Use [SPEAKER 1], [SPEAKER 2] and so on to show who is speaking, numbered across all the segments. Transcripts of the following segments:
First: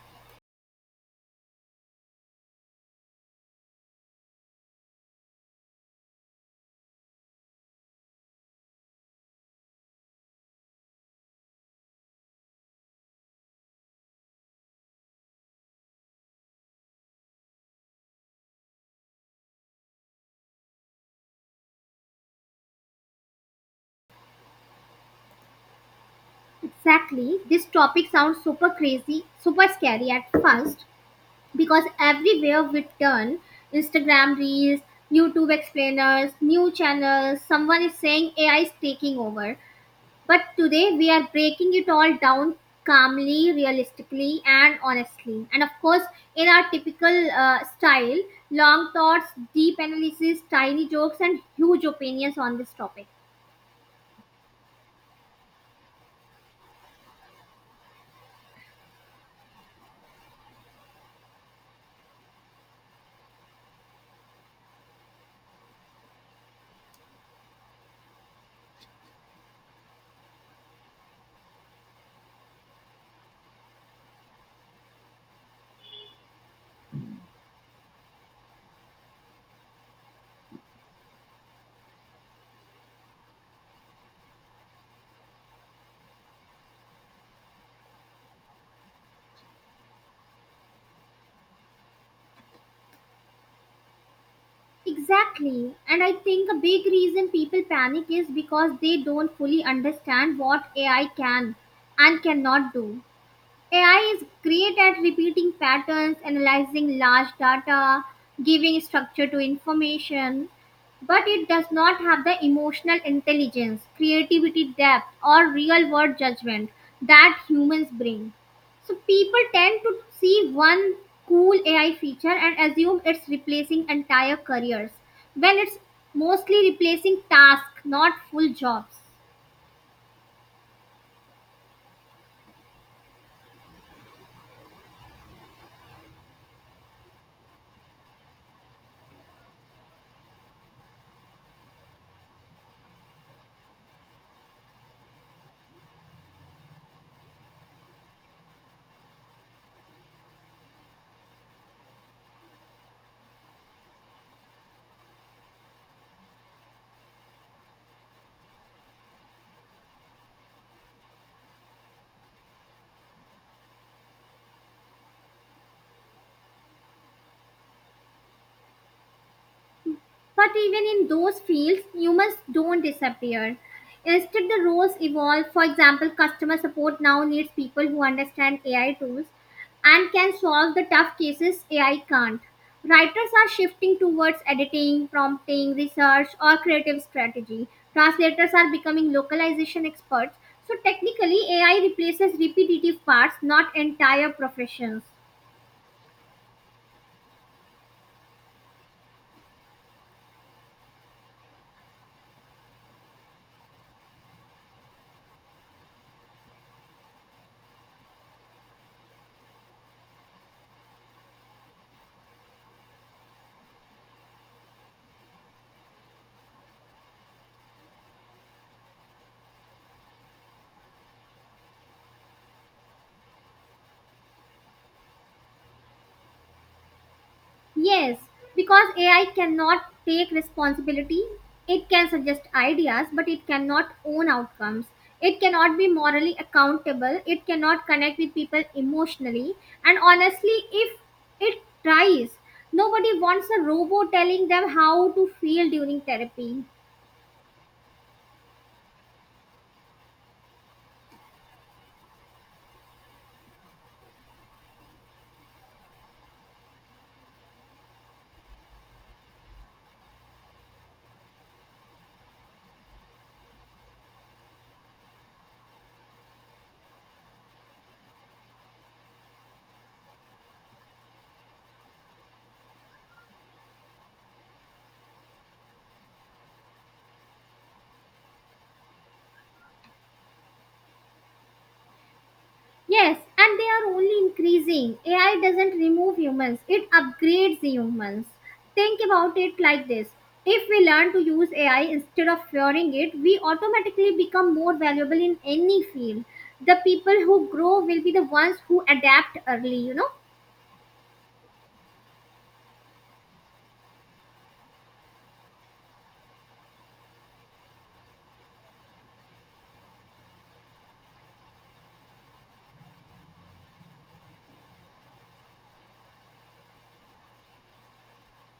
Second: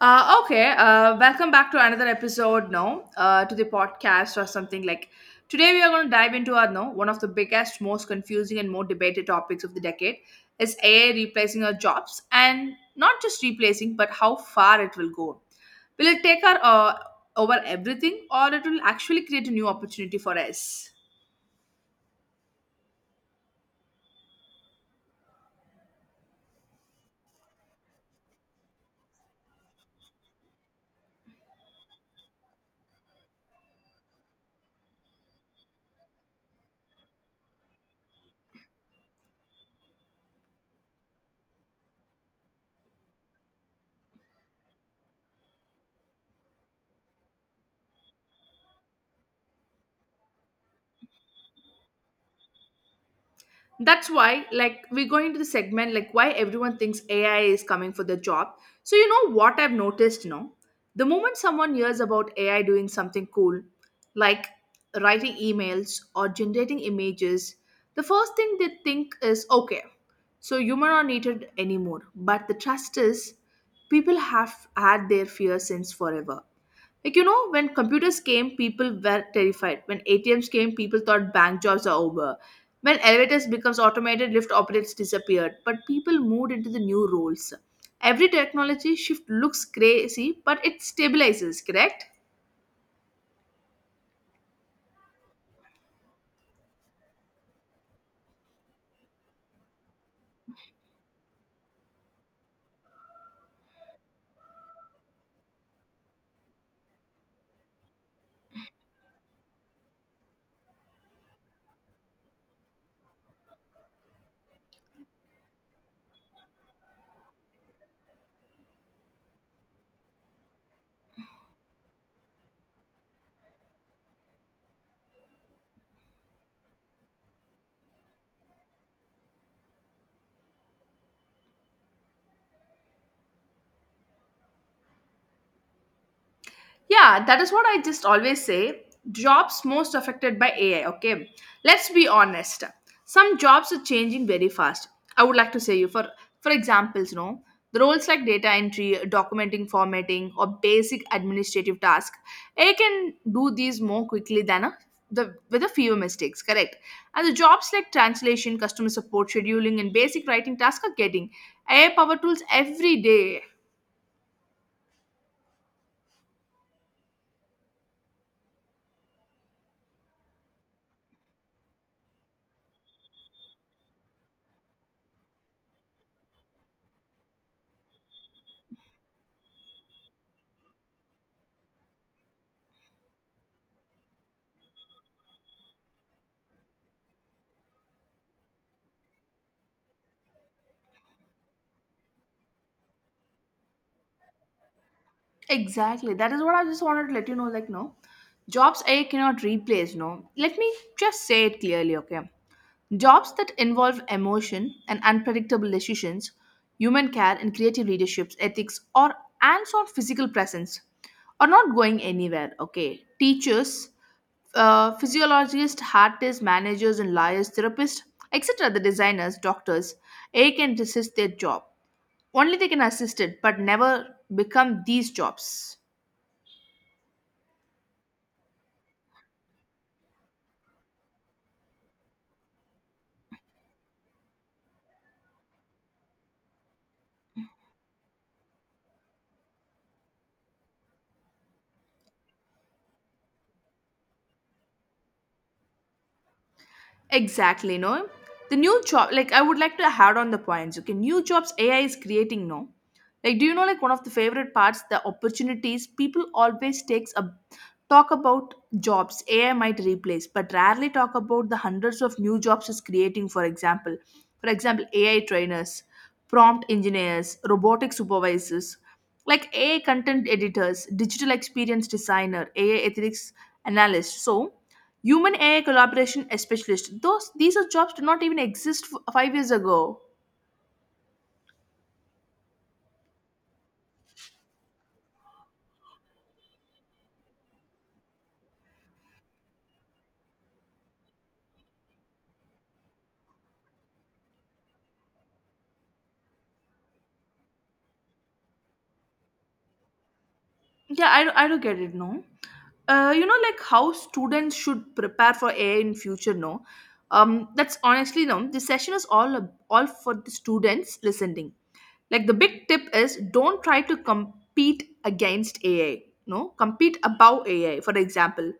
[SPEAKER 1] Okay, welcome back to another episode now, to the podcast or something like. Today we are going to dive into our no one of the biggest, most confusing and more debated topics of the decade is AI replacing our jobs, and not just replacing, but how far it will go. Will it take our over everything, or it will actually create a new opportunity for us?
[SPEAKER 2] Exactly. This topic sounds super crazy, super scary at first because everywhere we turn Instagram reels, YouTube explainers, new channels, someone is saying AI is taking over. But today we are breaking it all down calmly, realistically, and honestly. And of course, in our typical style long thoughts, deep analysis, tiny jokes, and huge opinions on this topic.
[SPEAKER 1] That's why like we go into the segment like why everyone thinks AI is coming for the job. So you know what I've noticed no, the moment someone hears about AI doing something cool, like writing emails or generating images, the first thing they think is okay, so human are needed anymore. But the trust is people have had their fear since forever. Like, you know, when computers came, people were terrified. When ATMs came, people thought bank jobs are over. When elevators becomes automated, lift operators disappeared. But people moved into the new roles. Every technology shift looks crazy, but it stabilizes, correct?
[SPEAKER 2] Exactly. And I think a big reason people panic is because they don't fully understand what AI can and cannot do. AI is great at repeating patterns, analyzing large data, giving structure to information, but it does not have the emotional intelligence, creativity depth, or real world judgment that humans bring. So people tend to see one cool AI feature and assume it's replacing entire careers when it's mostly replacing tasks, not full jobs.
[SPEAKER 1] Yeah, that is what I just always say. Jobs most affected by AI, okay? Let's be honest. Some jobs are changing very fast. I would like to say you for examples, you know, the roles like data entry, documenting, formatting, or basic administrative tasks, AI can do these more quickly than a the with a fewer mistakes, correct? And the jobs like translation, customer support, scheduling, and basic writing tasks are getting AI power tools every day.
[SPEAKER 2] But even in those fields, humans don't disappear. Instead, the roles evolve. For example, customer support now needs people who understand AI tools and can solve the tough cases AI can't. Writers are shifting towards editing, prompting, research, or creative strategy. Translators are becoming localization experts. So, technically, AI replaces repetitive parts, not entire professions.
[SPEAKER 1] Exactly. That is what I just wanted to let you know. Like, no, jobs AI cannot replace. No, let me just say it clearly. Okay, jobs that involve emotion and unpredictable decisions, human care and creative leaderships, ethics, or hands-on physical presence are not going anywhere. Okay, teachers, physiologists, artists, managers, and lawyers, therapists, etc. The designers, doctors, AI can assist their job. Only they can assist it, but never become these jobs.
[SPEAKER 2] Yes, because AI cannot take responsibility. It can suggest ideas, but it cannot own outcomes. It cannot be morally accountable. It cannot connect with people emotionally. And honestly, if it tries, nobody wants a robot telling them how to feel during therapy.
[SPEAKER 1] Exactly, no? The new job, like I would like to add on the points. Okay, new jobs AI is creating, no? Like, do you know, like one of the favorite parts, the opportunities people always takes a talk about jobs AI might replace, but rarely talk about the hundreds of new jobs is creating. For example, AI trainers, prompt engineers, robotic supervisors, like AI content editors, digital experience designer, AI ethics analyst. So Human AI collaboration specialist. Those These are jobs did not even exist 5 years ago.
[SPEAKER 2] Yes, and they are only increasing. AI doesn't remove humans, it upgrades the humans. Think about it like this. If we learn to use AI instead of fearing it, we automatically become more valuable in any field. The people who grow will be the ones who adapt early, you know?
[SPEAKER 1] I do get it, no. You know, like how students should prepare for AI in future. No, that's honestly no, this session is all all for the students listening. Like the big tip is don't try to compete against AI, no, compete above AI. For example,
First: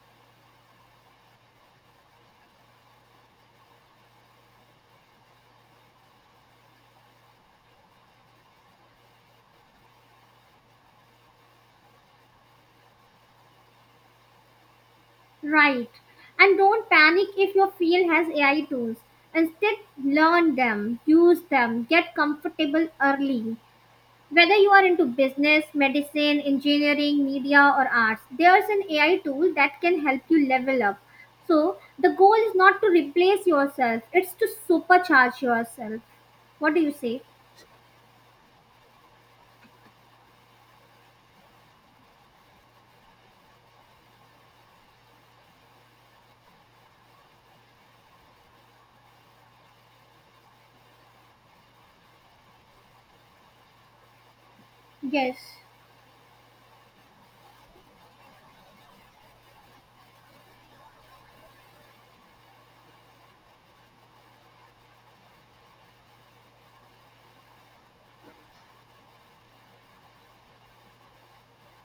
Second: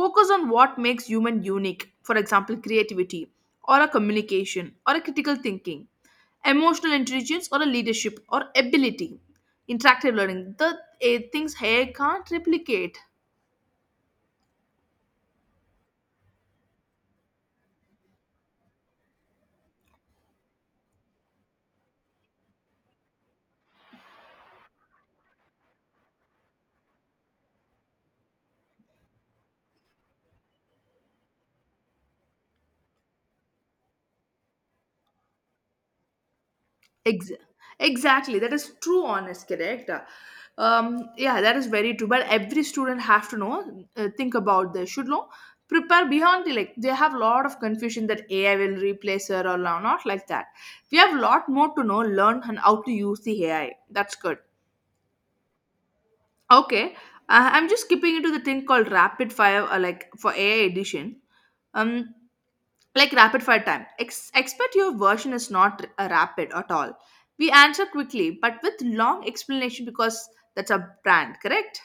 [SPEAKER 1] focus on what makes human unique, for example creativity or a communication or a critical thinking, emotional intelligence or a leadership or ability, interactive learning, the it things hair can't replicate.
[SPEAKER 2] Right. And don't panic if your field has AI tools. Instead, learn them, use them, get comfortable early. Whether you are into business, medicine, engineering, media, or arts, there's an AI tool that can help you level up. So, the goal is not to replace yourself, it's to supercharge yourself. What do you say?
[SPEAKER 1] Ex- exactly, that is true. Honest, correct. Yeah, that is very true. But every student have to know, think about this, should know, prepare beyond the like. They have a lot of confusion that AI will replace her or not like that. We have a lot more to know, learn, and how to use the AI. That's good.
[SPEAKER 2] Yes,
[SPEAKER 1] Okay, I'm just skipping into the thing called rapid fire, like for AI edition. Um. Like rapid fire time. Expert, your version is not a rapid at all. We answer quickly but with long explanation, because that's a brand, correct?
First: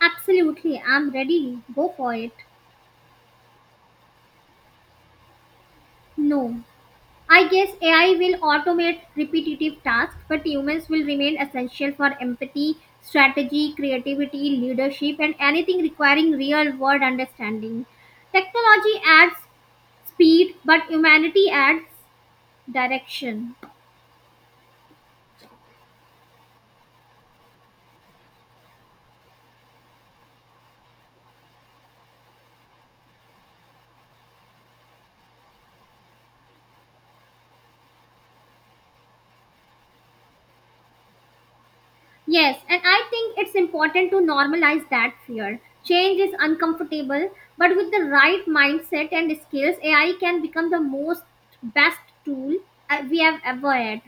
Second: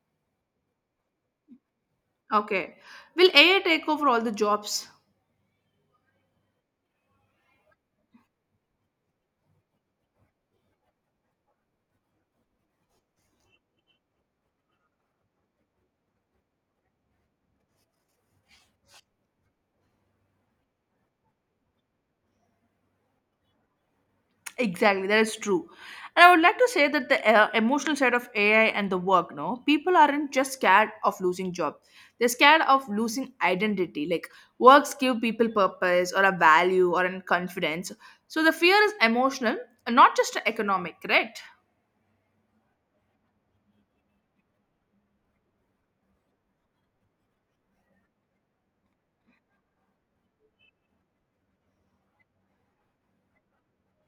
[SPEAKER 2] absolutely. I'm ready. Go for it.
[SPEAKER 1] Okay, will AI take over all the jobs?
[SPEAKER 2] No. I guess AI will automate repetitive tasks, but humans will remain essential for empathy, strategy, creativity, leadership, and anything requiring real world understanding. Technology adds speed, but humanity adds direction.
[SPEAKER 1] Exactly, that is true. And I would like to say that the emotional side of AI and the work, no, people aren't just scared of losing job, they're scared of losing identity. Like, works give people purpose or a value or an confidence. So the fear is emotional and not just economic, correct?
[SPEAKER 2] Yes, and I think it's important to normalize that fear. Change is uncomfortable, but with the right mindset and skills, AI can become the most best tool we have ever had.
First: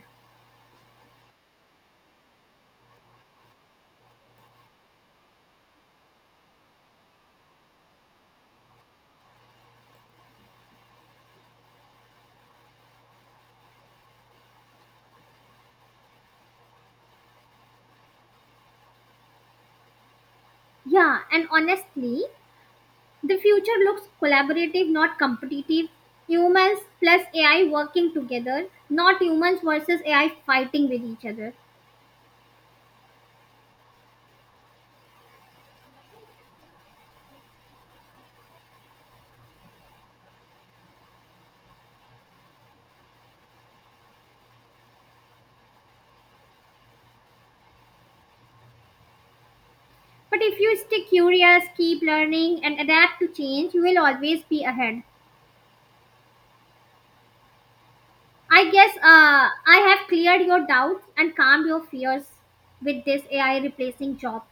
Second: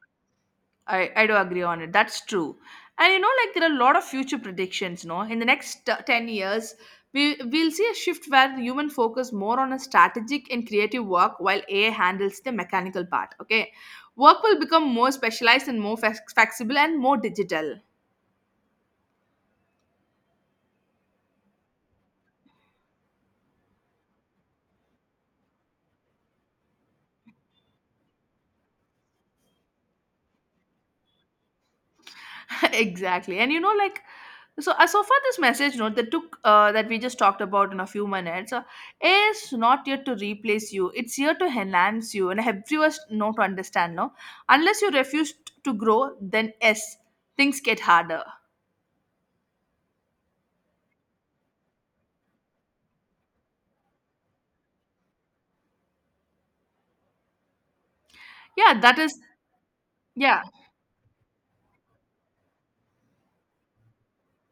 [SPEAKER 1] I do agree on it. That's true. And you know, like there are a lot of future predictions, no? In the next 10 years, we'll see a shift where the human focus more on a strategic and creative work while AI handles the mechanical part, okay? Work will become more specialized and more flexible and more digital.
[SPEAKER 2] Yeah, and honestly, the future looks collaborative, not competitive. Humans plus AI working together, not humans versus AI fighting with each other.
[SPEAKER 1] Exactly. And you know, like so, so far, this message note that took that we just talked about in a few minutes is not here to replace you. It's here to enhance you and help you us know to understand. No, unless you refuse to grow, then yes, things get harder.
[SPEAKER 2] But if you stay curious, keep learning, and adapt to change, you will always be ahead. I
[SPEAKER 1] Yeah,
[SPEAKER 2] guess
[SPEAKER 1] that is
[SPEAKER 2] I have cleared
[SPEAKER 1] yeah.
[SPEAKER 2] your doubts and calmed your fears with this AI replacing jobs.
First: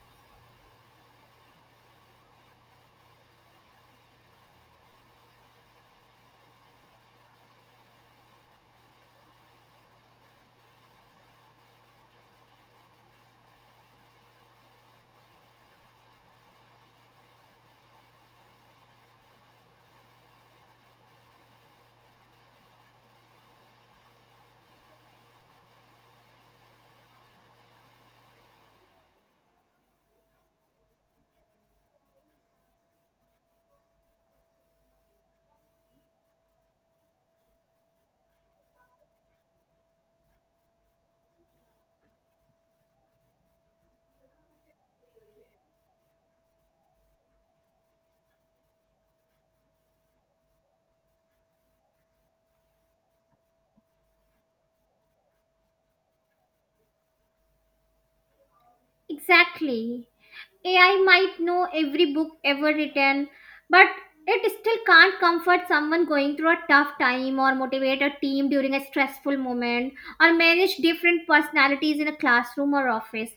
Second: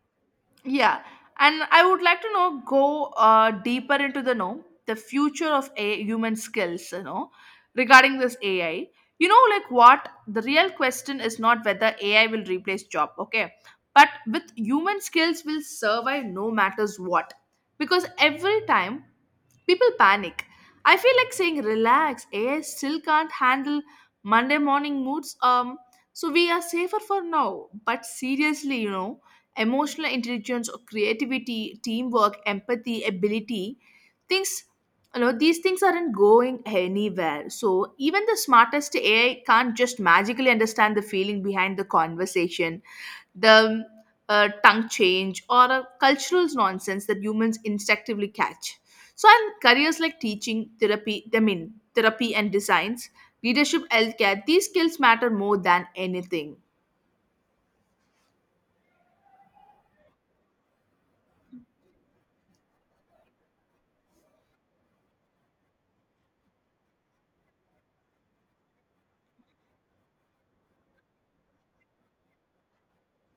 [SPEAKER 1] Yeah, and I would like to know go deeper into the know the future of a human skills. You know, regarding this AI, you know, like what the real question is not whether AI will replace job, okay, but with human skills will survive no matters what, because every time people panic. I feel like saying relax, AI still can't handle Monday morning moods. So we are safer for now. But seriously, you know, emotional intelligence or creativity, teamwork, empathy ability, things, you know, these things aren't going anywhere. So even the smartest AI can't just magically understand the feeling behind the conversation, the tongue change or a cultural nonsense that humans instinctively catch. So and careers like teaching, therapy, therapy and designs, leadership, healthcare, these skills matter more than anything.
[SPEAKER 2] Exactly. AI might know every book ever written, but it still can't comfort someone going through a tough time or motivate a team during a stressful moment or manage different personalities in a classroom or office.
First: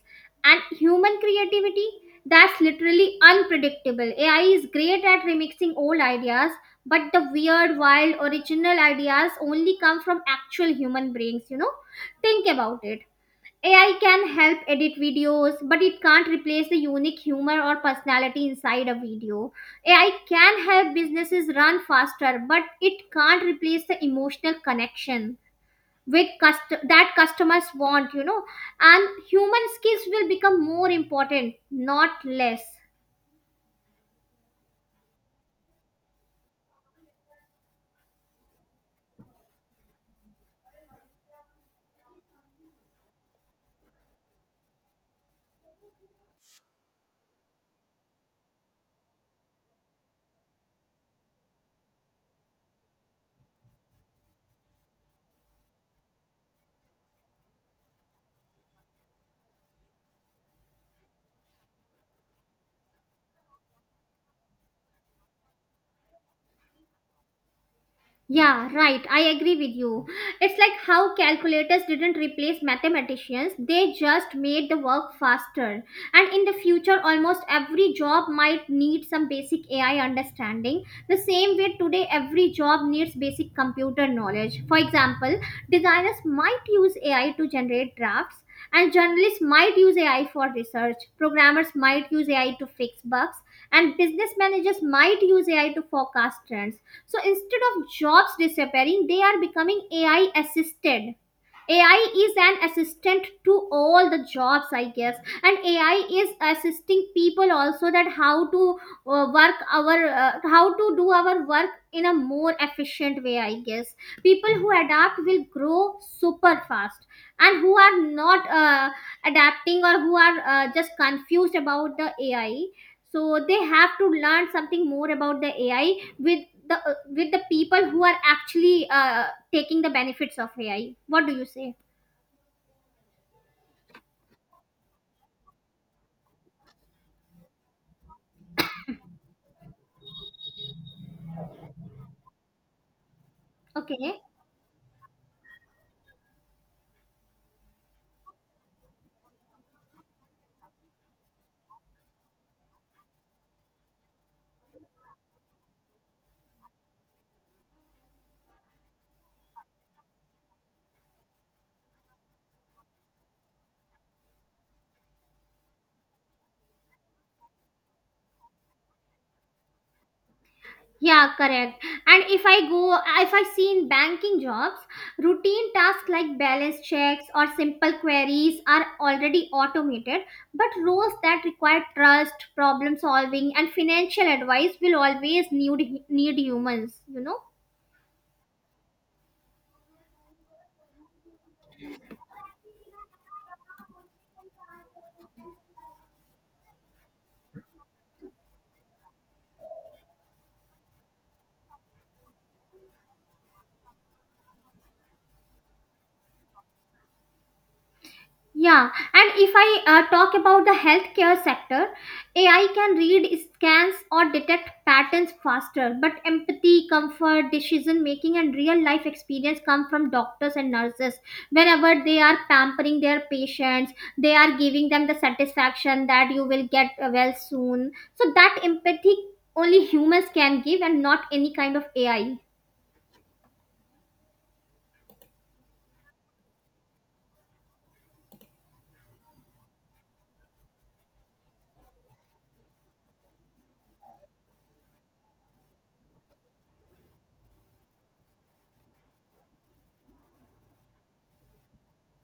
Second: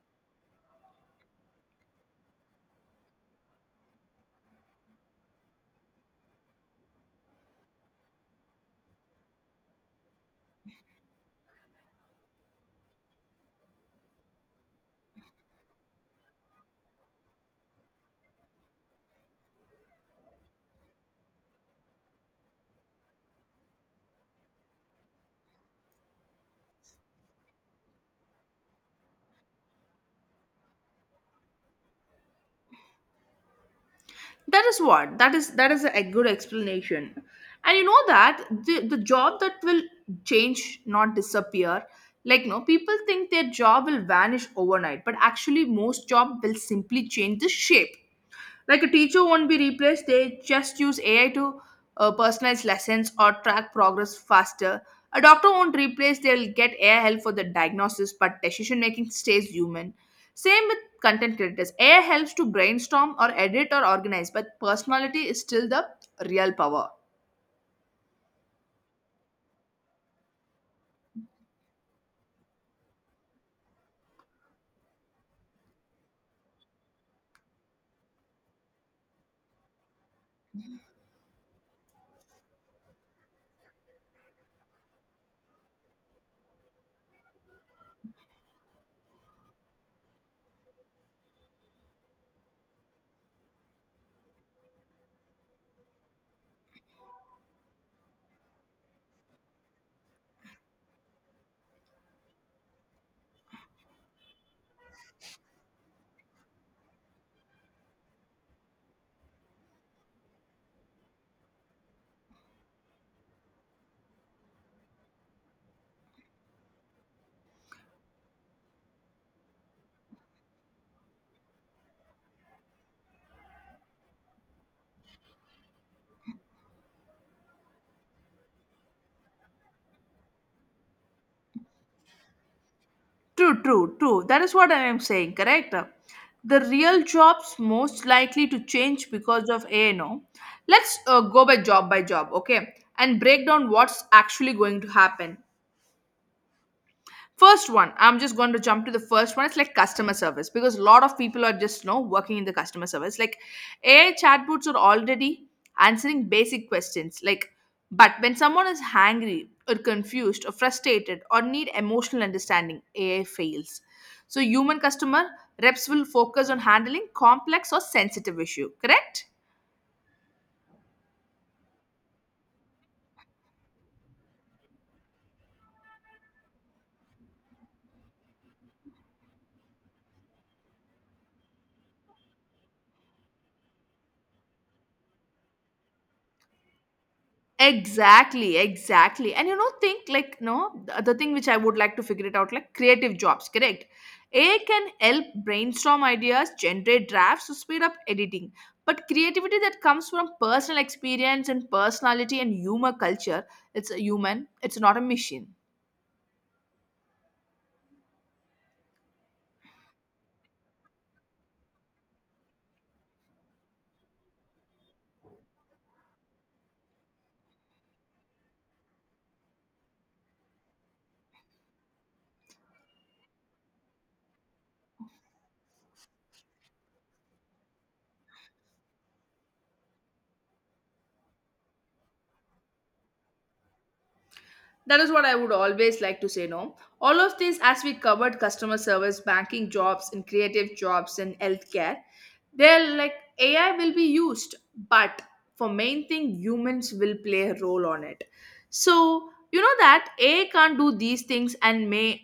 [SPEAKER 2] And human creativity, that's literally unpredictable. AI is great at remixing old ideas, but the weird, wild, original ideas only come from actual human brains, you know? Think about it. AI can help edit videos, but it can't replace the unique humor or personality inside a video. AI can help businesses run faster, but it can't replace the emotional connection with that customers want. And human skills will become more important, not less.
[SPEAKER 1] That is what that is a good explanation. And you know that the job that will change not disappear. Like, no, people think their job will vanish overnight, but actually most job will simply change the shape. Like a teacher won't be replaced, they just use AI to personalize lessons or track progress faster. A doctor won't replace, they'll get AI help for the diagnosis, but decision making stays human. Same with content creators. AI helps to brainstorm or edit or organize, but personality is still the real power.
[SPEAKER 2] Yeah, right. I agree with you. It's like how calculators didn't replace mathematicians, they just made the work faster. And in the future, almost every job might need some basic AI understanding. The same way today, every job needs basic computer knowledge. For example, designers might use AI to generate drafts. And journalists might use AI for research. Programmers might use AI to fix bugs. And business managers might use AI to forecast trends, so instead of jobs disappearing, they are becoming AI assisted. AI is an assistant to all the jobs, I guess, and AI is assisting people also that how to work our how to do our work in a more efficient way. I guess people who adapt will grow super fast, and who are not adapting or who are just confused about the AI, so they have to learn something more about the AI with the people who are actually taking the benefits of AI. What do you say?
[SPEAKER 1] True, true, true. That is what I am saying, correct? The real jobs most likely to change because of ANO. Let's go by job, okay? And break down what's
[SPEAKER 2] Okay.
[SPEAKER 1] actually going to happen. First one, I'm just going to jump to the first one. It's like customer service, because a lot of people are just, you know, working in the customer service. Like AI chatbots are already answering basic questions. Like, but when someone is hangry or confused or frustrated or need emotional understanding, AI fails. So human customer reps will focus on handling complex or sensitive issue, correct?
[SPEAKER 2] Yeah, correct. And if I go, if I see in banking jobs, routine tasks like balance checks or simple queries are already automated, but roles that require trust, problem solving, and financial advice will always need humans.
[SPEAKER 1] Exactly, exactly. And you know, think like, no, the thing which I would like to figure it out, like creative jobs, correct? AI can help brainstorm ideas, generate drafts, to speed up editing. But creativity that comes from personal experience and personality and humor culture, it's a human, it's not a machine.
[SPEAKER 2] Yeah, and if I talk about the healthcare sector, AI can read scans or detect patterns faster, but empathy, comfort, decision making, and real life experience come from doctors and nurses. Whenever they are pampering their patients, they are giving them the satisfaction that you will get well soon. So, that empathy only humans can give and not any kind of AI.
[SPEAKER 1] That is what I would always like to say, no. All of these, as we covered customer service, banking jobs, and creative jobs, and healthcare, they're like AI will be used, but for main thing, humans will play a role on it. So, you know that AI can't do these things and may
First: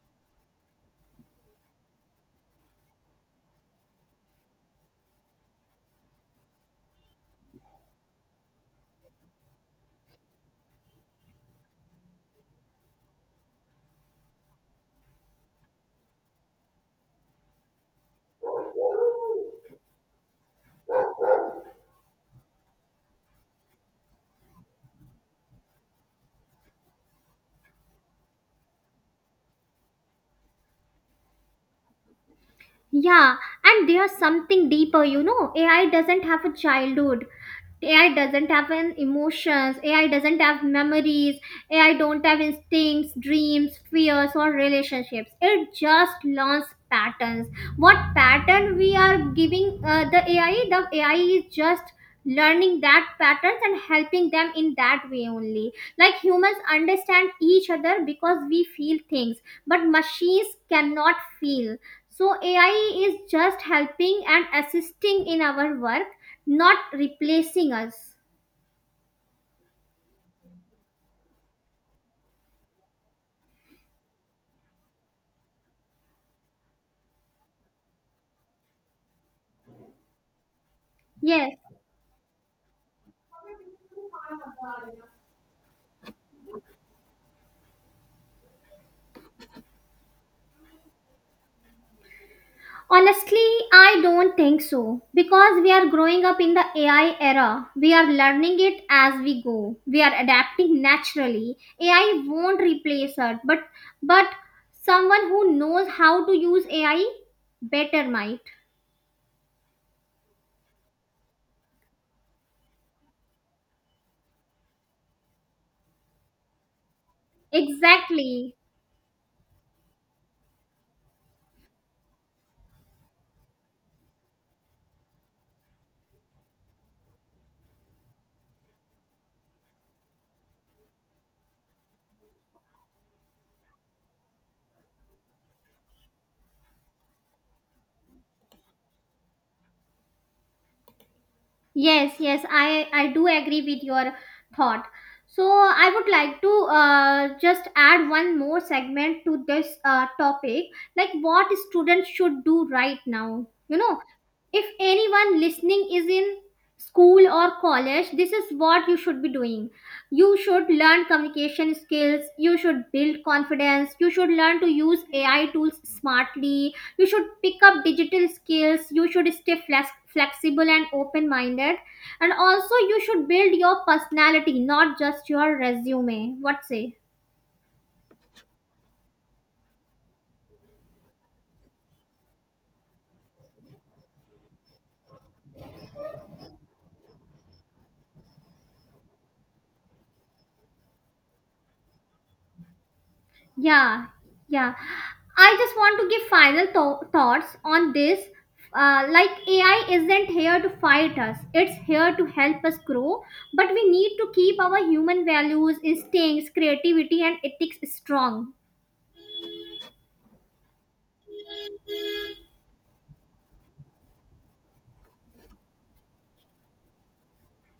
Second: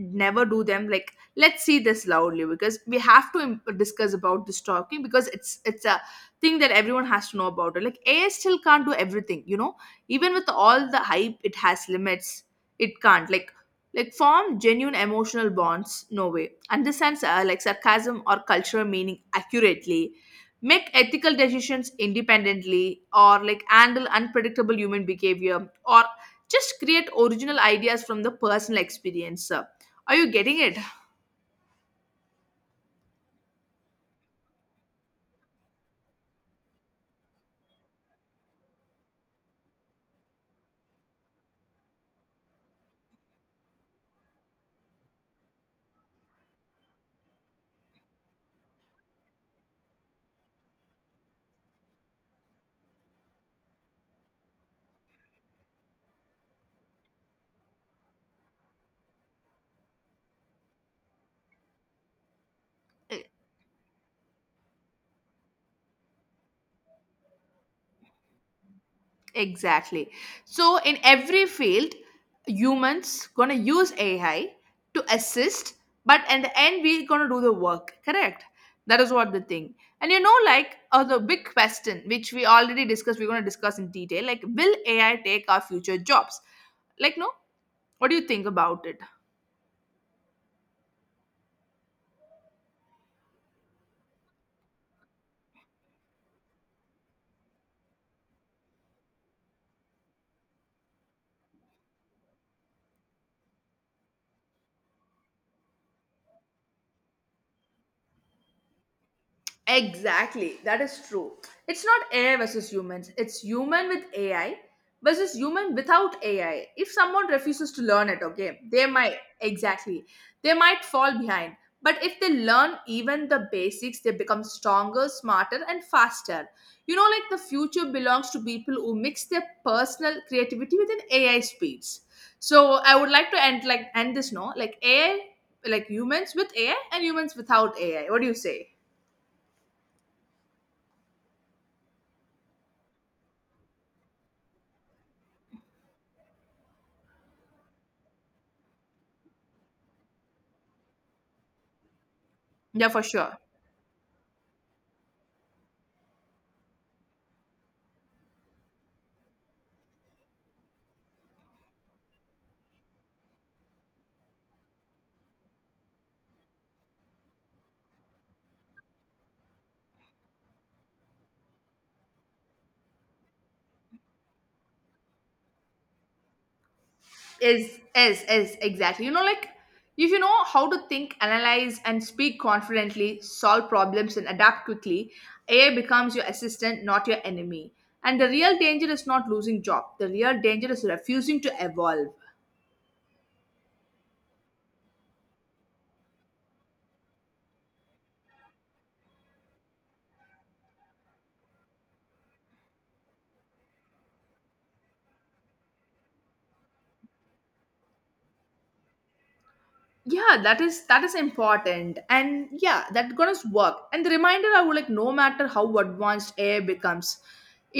[SPEAKER 1] never do them. Like, let's see this loudly, because we have to discuss about this talking, because it's a thing that everyone has to know about it. Like AI still can't do everything, you know, even with all the hype it has limits. It can't, like form genuine emotional bonds, no way understands like sarcasm or cultural meaning accurately, make ethical decisions independently, or like handle unpredictable human behavior, or just create original ideas from the personal experience. Are you getting it?
[SPEAKER 2] Yeah, and there's something deeper. AI doesn't have a childhood. AI doesn't have an emotions. AI doesn't have memories. AI don't have instincts, dreams, fears, or relationships. It just learns patterns. What pattern we are giving the AI? The AI is just learning that patterns and helping them in that way only, like humans understand each other because we feel things, but machines cannot feel. So AI is
[SPEAKER 1] E-
[SPEAKER 2] just helping and assisting in our work, not replacing us.
[SPEAKER 1] Exactly. So in every field, humans gonna use AI to assist, but in the end, we're gonna do the work. Correct. That is what the thing. And you know, like the
[SPEAKER 2] Yes,
[SPEAKER 1] big question, which we already discussed, we're gonna discuss in detail. Like, will AI take our future jobs? Like, no. What do you think about it?
[SPEAKER 2] honestly, I don't think so, because we are growing up in the AI era. We are learning it as we go. We are adapting naturally. AI won't replace us, but but someone who knows how to use AI better might.
[SPEAKER 1] Exactly, that is true. It's not AI versus humans, it's human with AI versus human without AI. If someone refuses to learn it,
[SPEAKER 2] Exactly.
[SPEAKER 1] okay, they might, exactly, they might fall behind. But if they learn even the basics, they become stronger, smarter, and faster. You know, like the future belongs to people who mix their personal creativity with an AI speeds. So I would like to end like end this no, like AI, like humans with AI and humans without AI. What do you say?
[SPEAKER 2] Yes, yes, I do agree with your thought. So I would like to just add one more segment to this topic, like what students should do
[SPEAKER 1] Yeah,
[SPEAKER 2] right
[SPEAKER 1] for sure.
[SPEAKER 2] now. If anyone listening is in school or college, this is what you should be doing. You should learn communication skills. You should build confidence. You should learn to use AI tools smartly. You should pick up digital skills. You should stay flexible and open minded. And also, you should build your personality, not just your resume. What say?
[SPEAKER 1] Is exactly. You know, like if you know how to think, analyze, and speak confidently, solve problems, and adapt quickly, AI becomes your assistant, not your enemy. And the real danger is not losing job. The real danger is refusing to evolve.
[SPEAKER 2] Yeah, yeah. I just want to give final thoughts on this. Like, AI isn't here to fight us, it's here to help us grow. But we need to keep our human values, instincts, creativity, and ethics strong.
[SPEAKER 1] Yeah, that is important. And yeah, that gonna work. And the reminder I would like, no matter how advanced AI becomes,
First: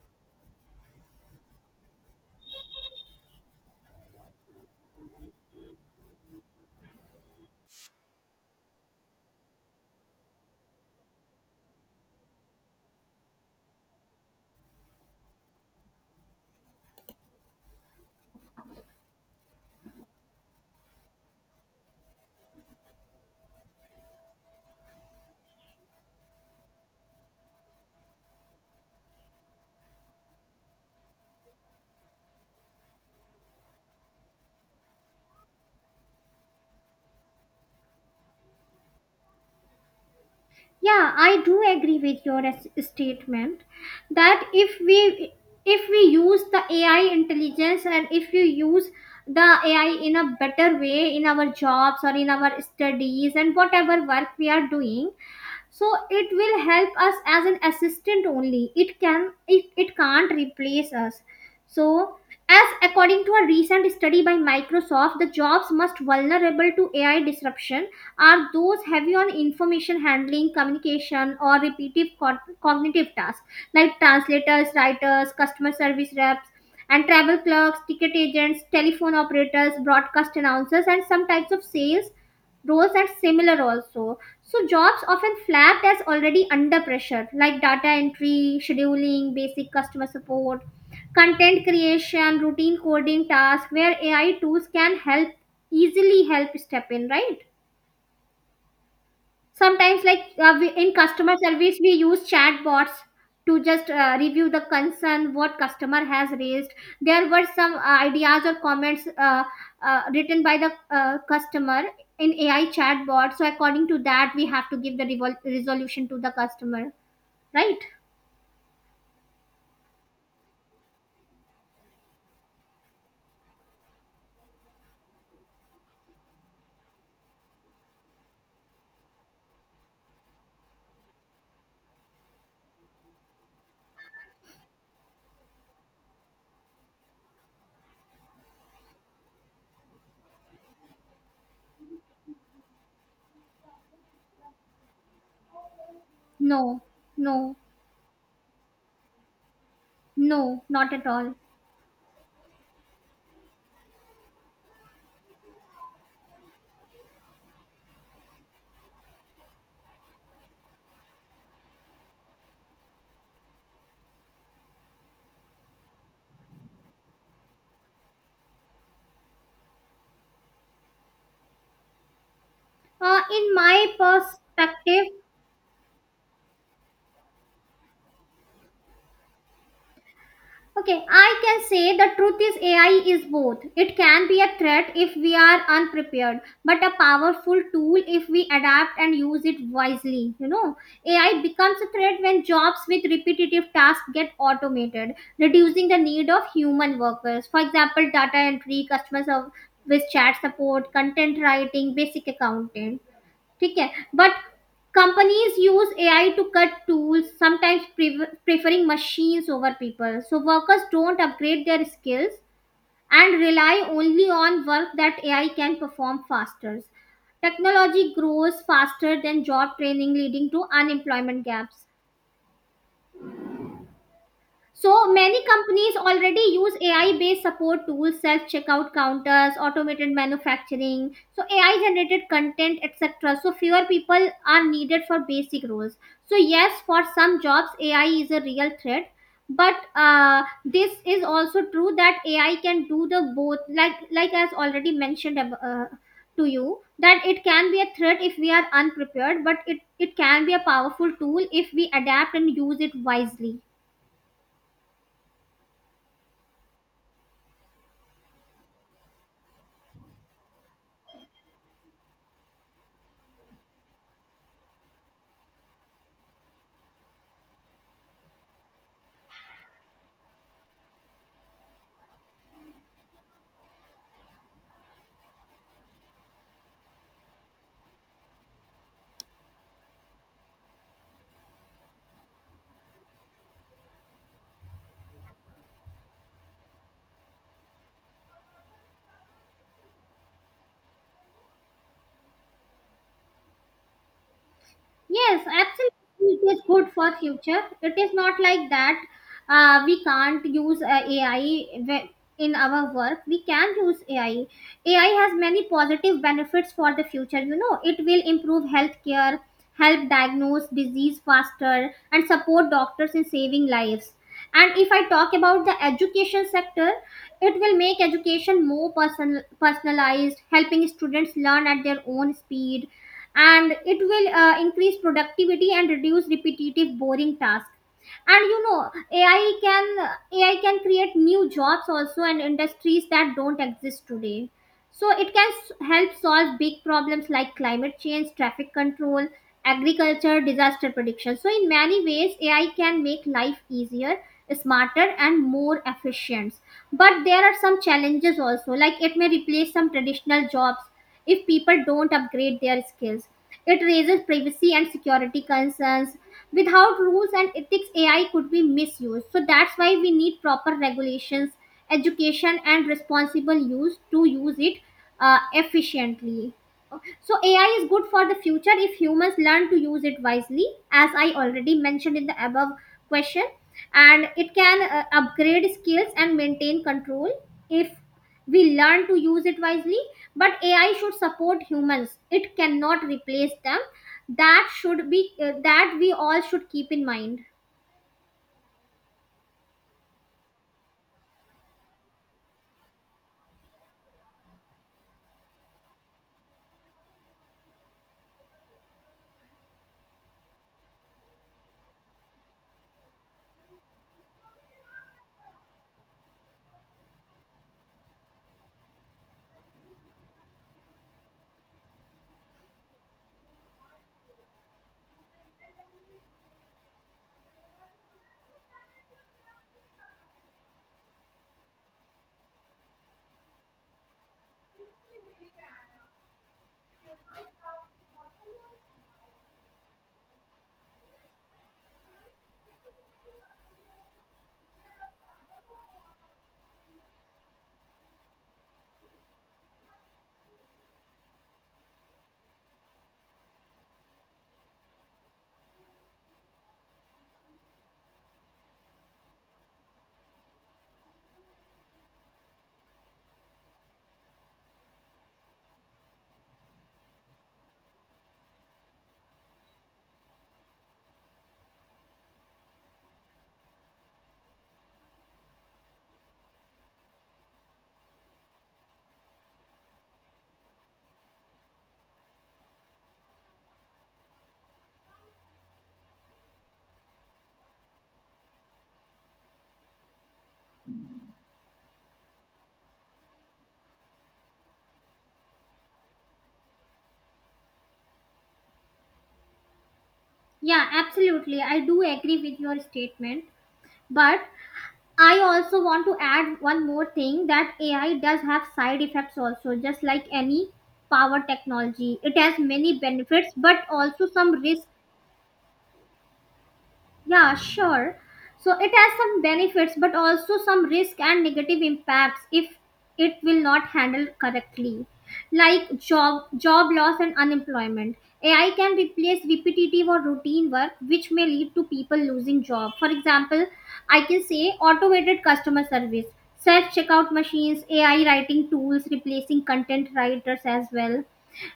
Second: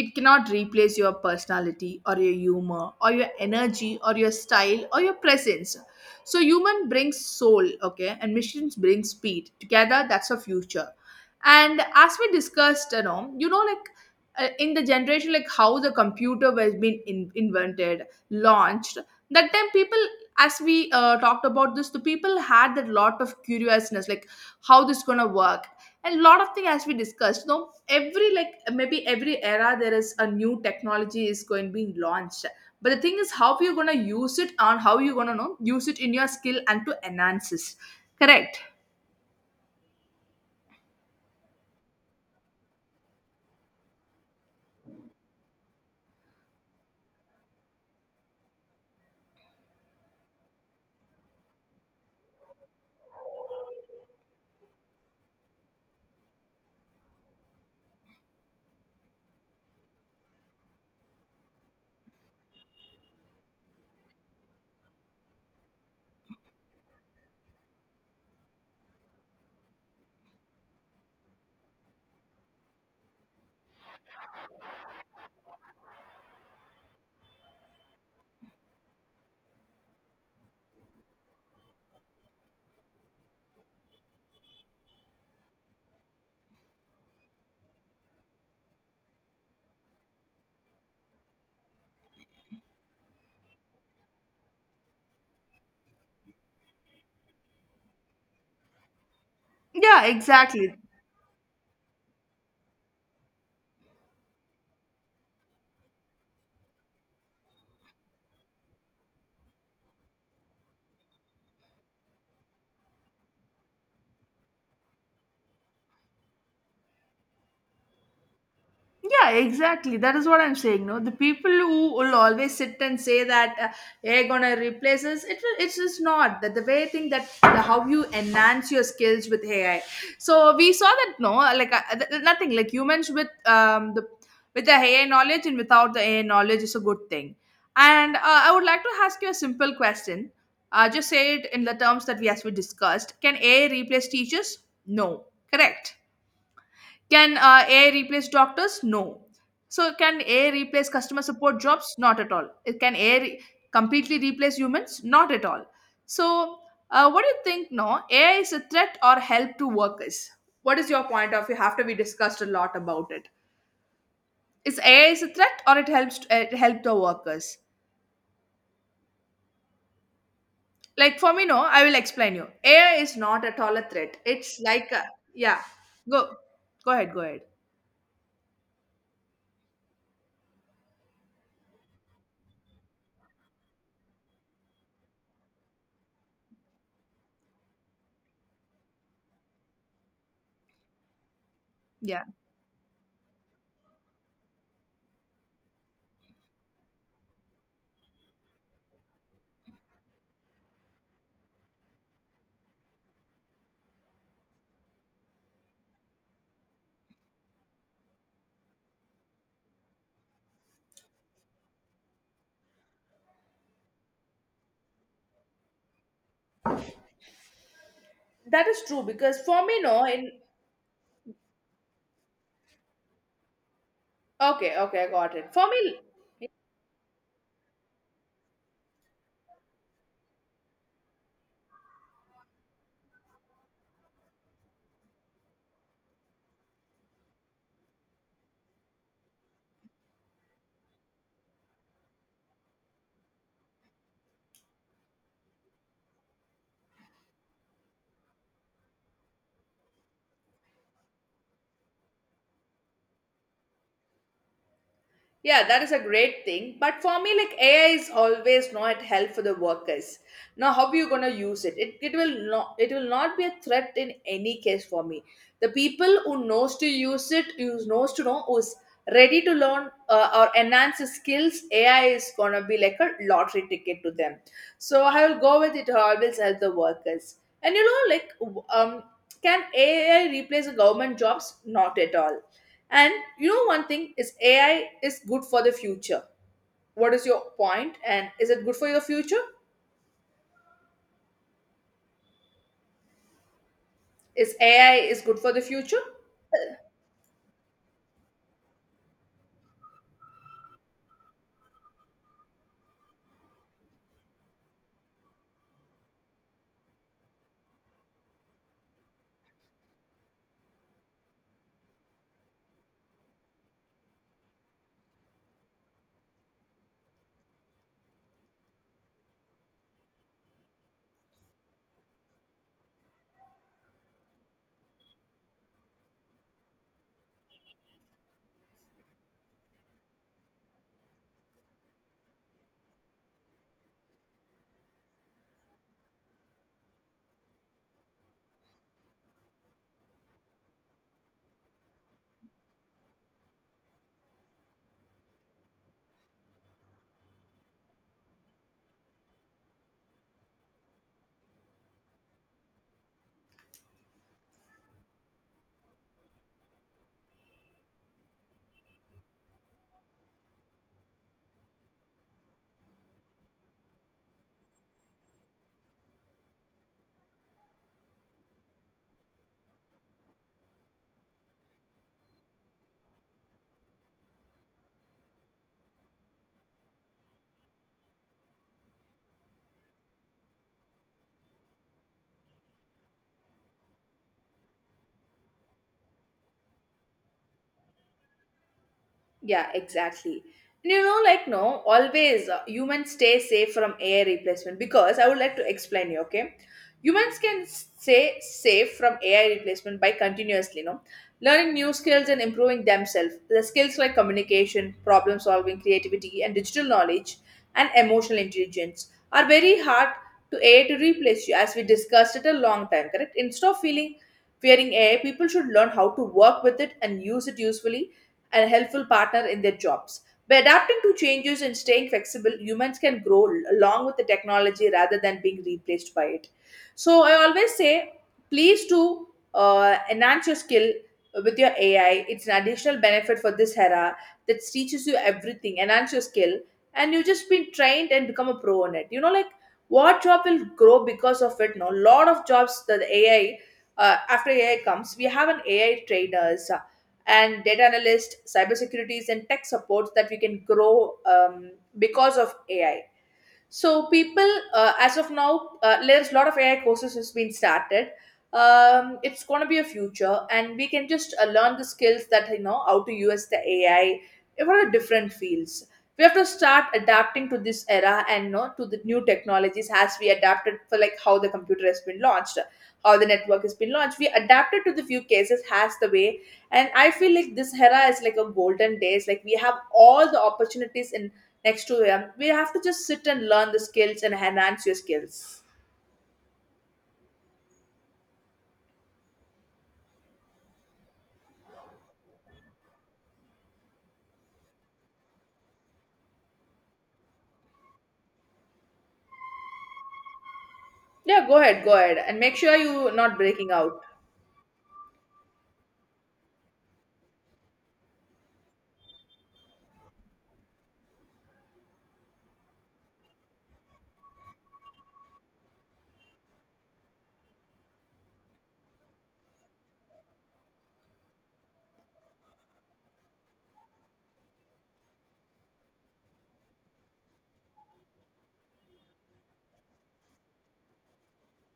[SPEAKER 1] it cannot replace your personality or your humor or your energy or your style or your presence. So human brings soul, okay, and machines bring speed. Together that's our future. And as we discussed, you know, like in the generation, like how the computer was invented, launched, that time people, as we talked about this, the people had that lot of curiousness, like how this gonna work. And a lot of things, as we discussed, no, every, like maybe every era there is a new technology is going being launched. But the thing is how you're gonna use it and how you're gonna know use it in your skill and to enhance it, correct?
[SPEAKER 2] Yeah, I do agree with your statement that if we use the AI intelligence, and if we use the AI in a better way in our jobs or in our studies, and whatever work we are doing, so it will help us as an assistant only. It can't replace us. So, as according to a recent study by Microsoft, the jobs most vulnerable to AI disruption are those heavy on information handling, communication, or repetitive cognitive tasks, like translators, writers, customer service reps, and travel clerks, ticket agents, telephone operators, broadcast announcers, and some types of sales roles are similar also. So jobs often flagged as already under pressure, like data entry, scheduling, basic customer support, content creation, routine coding tasks, where AI tools can help easily help step in, right? Sometimes,
[SPEAKER 1] Yeah,
[SPEAKER 2] like
[SPEAKER 1] exactly.
[SPEAKER 2] in customer service we use chatbots to just review the concern what customer has raised. There were some ideas or comments written by the customer in AI chatbot, so according to that we have to give the resolution to the customer, right?
[SPEAKER 1] Yeah, exactly. That is what I'm saying. No, the people who will always sit and say that "Hey, gonna replace us," it's just not that the way thing that the, how you enhance your skills with AI. So we saw that, no, like nothing like humans with the with the AI knowledge and without the AI knowledge is a good thing. And I would like to ask you a simple question. Just say it in the terms that we discussed. Can AI replace teachers? No, correct.
[SPEAKER 2] No,
[SPEAKER 1] Can
[SPEAKER 2] no,
[SPEAKER 1] AI replace doctors? No. So can AI
[SPEAKER 2] no,
[SPEAKER 1] replace
[SPEAKER 2] not at
[SPEAKER 1] customer
[SPEAKER 2] all.
[SPEAKER 1] support jobs? Not at all. It can AI completely replace humans? Not at all. So what do you think? No, AI is a threat or help to workers? What is your point of view after we discussed a lot about it? Is AI is a threat or it helps it help the workers? Like for me, no. I will explain you. AI is not
[SPEAKER 2] In
[SPEAKER 1] at all a
[SPEAKER 2] my
[SPEAKER 1] threat. It's like a,
[SPEAKER 2] perspective,
[SPEAKER 1] yeah. Go Go ahead.
[SPEAKER 2] okay, I can say the truth is AI is both. It can be a threat if we are unprepared, but a powerful tool if we adapt and use it wisely. AI becomes a threat
[SPEAKER 1] Yeah.
[SPEAKER 2] when jobs with repetitive tasks get automated, reducing the need of human workers. For example, data entry, customer service, chat support, content writing, basic accounting. ठीक है but companies use AI to cut tools sometimes preferring machines over people, so workers don't upgrade their skills and rely only on work that AI can perform faster. Technology grows
[SPEAKER 1] That is true
[SPEAKER 2] faster
[SPEAKER 1] because
[SPEAKER 2] than
[SPEAKER 1] for
[SPEAKER 2] job
[SPEAKER 1] me, no,
[SPEAKER 2] training,
[SPEAKER 1] in,
[SPEAKER 2] leading to unemployment gaps.
[SPEAKER 1] okay, okay, I
[SPEAKER 2] So
[SPEAKER 1] got
[SPEAKER 2] many
[SPEAKER 1] it. For
[SPEAKER 2] companies
[SPEAKER 1] me,
[SPEAKER 2] already use AI-based support tools, self-checkout counters, automated manufacturing, so AI-generated content, etc. So fewer people are needed for basic roles. So yes, for some jobs, AI is a real threat. But this is also true that AI can do the both, like as already mentioned to you, that it can be a threat if we are unprepared, but it can be a powerful tool if we adapt and use it wisely.
[SPEAKER 1] yeah, that is a great thing. But for me, like AI is always not help for the workers. Now, how are you gonna use it? It will not, it will not be a threat in any case for me. The people who knows to use it, who knows to know, who's ready to learn or enhance the skills, AI is gonna be like a lottery ticket to them. So I will go with it, always help the workers. And you know, like, can AI replace the government jobs? Not at all. And you know, one thing is AI is good for the future. What is your point? And is it good for your future? Is AI is good
[SPEAKER 2] Yes,
[SPEAKER 1] for the
[SPEAKER 2] absolutely.
[SPEAKER 1] future?
[SPEAKER 2] It is good for future. It is not like that we can't use AI in our work. We can use AI. AI has many positive benefits for the future. You know, it will improve healthcare, help diagnose disease faster, and support doctors in saving lives. And if I talk about the education sector, it will make education more personalized, helping students learn at their own speed, and it will increase productivity and reduce repetitive boring tasks. And you know, AI can, AI can create new jobs also, and industries that don't exist today. So it can help solve big problems like climate change, traffic control, agriculture, disaster prediction. So in many ways, AI can make life easier, smarter, and more efficient. But there are some challenges also, like it may replace some traditional jobs if people don't upgrade their skills. It raises privacy and security concerns. Without rules and ethics, AI could be misused. So that's why we need proper regulations, education, and responsible use to use it efficiently. So AI is good for the future if humans learn to use it wisely, as I already mentioned in the above question, and it can upgrade skills and maintain control if we learn to use it wisely. But AI should support humans, it cannot replace them. That should be, that we all should keep in mind.
[SPEAKER 1] Yeah, exactly. And you know, like, no, always humans stay safe from AI replacement, because I would like to explain you, okay? Humans can stay safe from AI replacement by continuously, no, learning new skills and improving themselves. The skills like communication, problem solving, creativity, and digital knowledge and emotional intelligence are very hard to AI to replace you, as we discussed it a long time, correct? Instead of feeling fearing AI, people should learn how to work with it and use it usefully and a helpful partner in their jobs. By adapting to changes and staying flexible, humans can grow along with the technology rather than being replaced by it. So I always say, please do enhance your skill with your AI. It's an additional benefit for this era that teaches you everything, enhance your skill, and you've just been trained and become a pro on it. You know, like what job will grow because of it? No, lot of jobs that the AI. After AI comes, we have an AI trainers and data analysts, cybersecurities, and tech supports that we can grow because of AI. So people, as of now, there's a lot of AI courses has been started. It's going to be a future, and we can just learn the skills that you know how to use the AI for the different fields. We have to start adapting to this era and you know, to the new technologies, as we adapted for, like how the computer has been launched, how the network has been launched. We adapted to the few cases as the way, and I feel like this era is like a golden days. Like we have all the opportunities in next to him. We have to just sit and learn the skills and enhance your skills.
[SPEAKER 2] Yeah, absolutely, I do agree with your statement, but I also want to add one more thing, that AI does have side effects also. Just like any power
[SPEAKER 1] Yeah, go
[SPEAKER 2] technology,
[SPEAKER 1] ahead,
[SPEAKER 2] it
[SPEAKER 1] and make
[SPEAKER 2] has
[SPEAKER 1] sure
[SPEAKER 2] many
[SPEAKER 1] you not
[SPEAKER 2] benefits
[SPEAKER 1] breaking
[SPEAKER 2] but
[SPEAKER 1] out.
[SPEAKER 2] also some risk. Yeah, sure. So it has some benefits, but also some risk and negative impacts if it will not handle correctly, like job loss and unemployment. AI can replace repetitive or routine work, which may lead to people losing job. For example, I can say automated customer service, self checkout machines, AI writing tools replacing content writers as well.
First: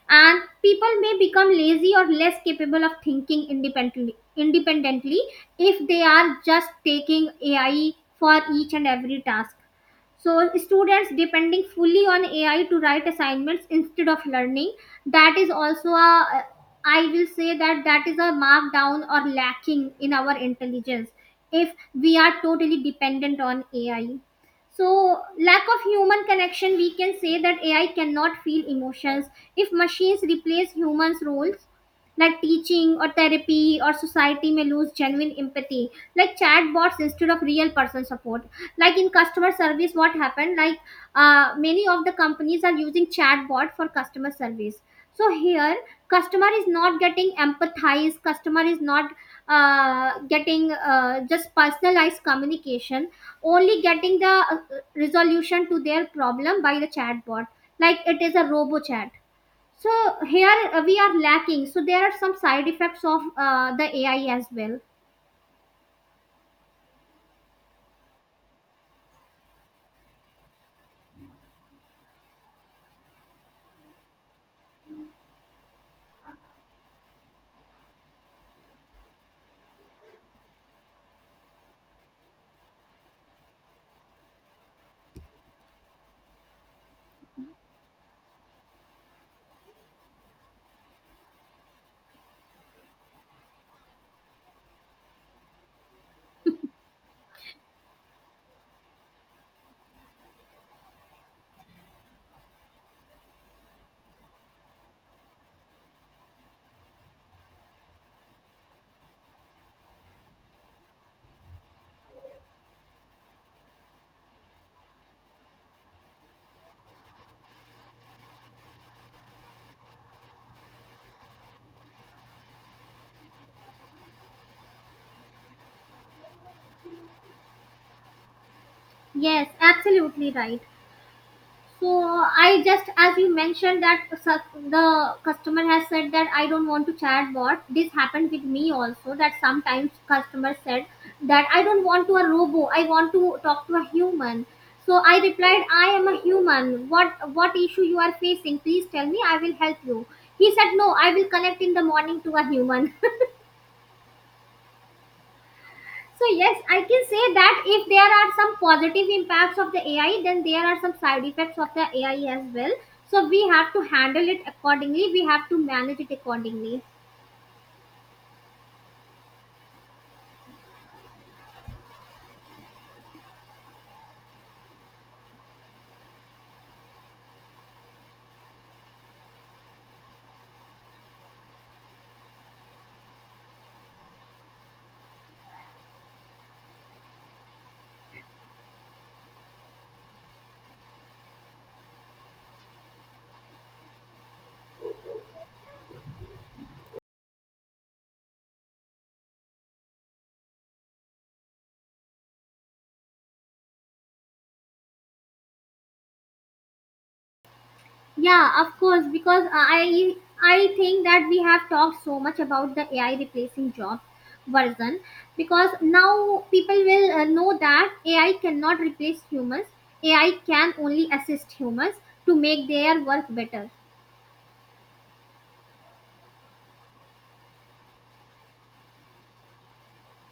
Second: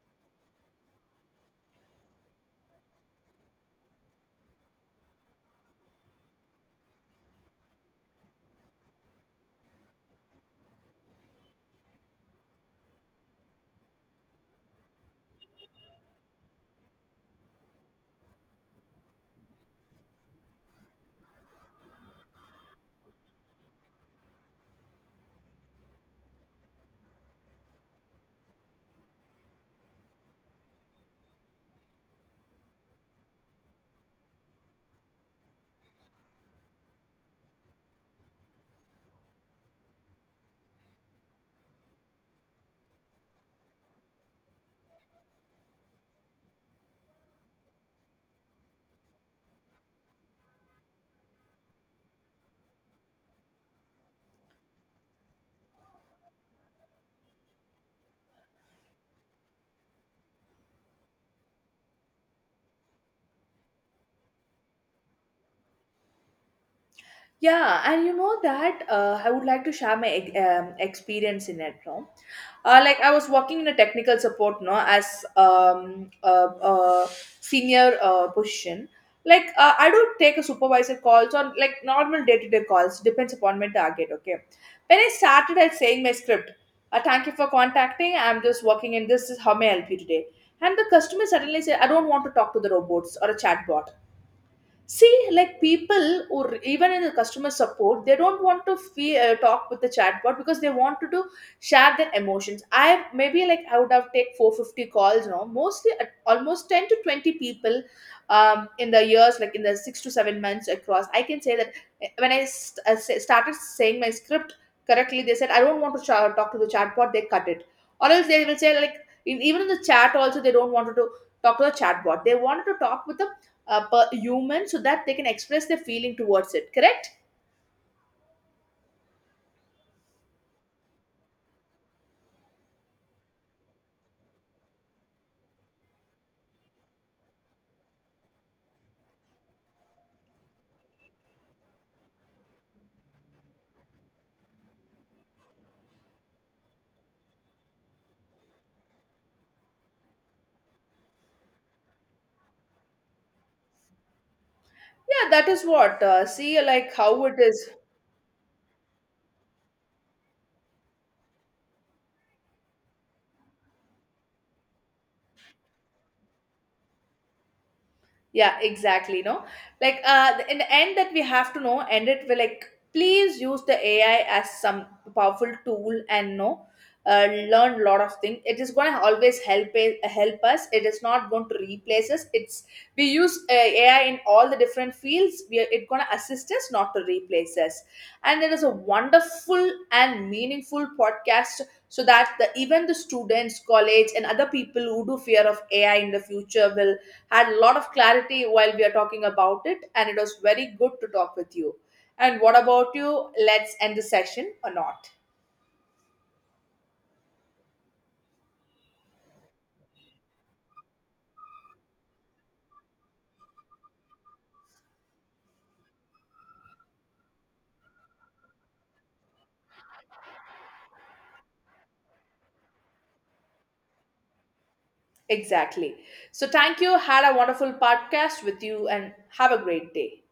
[SPEAKER 2] And people may become lazy or less capable of thinking independently if they are just taking AI for each and every task. So students depending fully on AI to write assignments instead of learning, that is also a, I will say that is a markdown or lacking in our intelligence if we are totally dependent on AI. So lack of human connection, we can say that AI cannot feel emotions. If machines replace humans roles, like teaching or therapy, or society may lose genuine empathy, like chatbots instead of real person support, like in customer service. What happened, like many of the companies are using chatbot for customer service. So here customer is not getting empathized, customer is not getting just personalized communication, only getting the resolution to their problem by the chatbot, like it is a robo chat. So here, we are lacking. So there are some side effects of the AI as well.
[SPEAKER 1] Yeah, and you know that I would like to share my experience in it. No, like I was working in a technical support, no, as a senior position. Like I don't take a supervisor calls or like normal day to day calls. Depends upon my target. Okay, when I started at saying my script, thank you for contacting. I'm just working in this. This is how may I help you today. And the customer suddenly said, I don't want to talk to the robots or a chatbot. See, like people or even in the customer support, they don't want to talk with the chatbot because they want to do, share their emotions. I maybe like I would have take 450 calls, you know, mostly at almost 10 to 20 people in the years, like in the 6 to 7 months across. I can say that when I started saying my script correctly, they said, I don't want to talk to the chatbot, they cut it. Or else they will say like, in, even in the chat also, they don't want to talk to the chatbot. They wanted to talk with the per human, so that they can express their feeling towards it, correct?
[SPEAKER 2] Yes, absolutely right. So I just, as you mentioned, that the customer has said that I don't want to chatbot. This happened with me also. That sometimes customer said that I don't want to a robo. I want to talk to a human. So I replied, I am a human. What issue you are facing? Please tell me, I will help you. He said, no, I will connect in the morning to a human.
[SPEAKER 1] Yeah, that is what,
[SPEAKER 2] So yes,
[SPEAKER 1] see
[SPEAKER 2] I
[SPEAKER 1] like
[SPEAKER 2] can
[SPEAKER 1] how
[SPEAKER 2] say
[SPEAKER 1] it
[SPEAKER 2] that
[SPEAKER 1] is.
[SPEAKER 2] if there are some positive impacts of the AI, then there are some side effects of the AI as well. So we have to handle it accordingly. We have to manage it accordingly.
[SPEAKER 1] Yeah, exactly. No, like in the end, that we have to know, end it with like, please use the AI as some powerful tool and no, learn a lot of things. It is going to always help it, help us. It is not going to replace us. It's we use AI in all the different fields. We are, it going to assist us, not to replace us. And it is a wonderful and meaningful podcast. So that the, even the students, college, and other people who do fear of AI in the future will had a lot of clarity while we are talking about it, and it was very good to talk with you. And what about you? Let's end the session or not?
[SPEAKER 2] Yeah, of course, because I think that we have talked so much about the AI replacing jobs version, because now people will know that AI cannot replace humans. AI can only assist humans to make their work better.
[SPEAKER 1] Exactly. So, thank you. Had a wonderful podcast with you, and have a great day.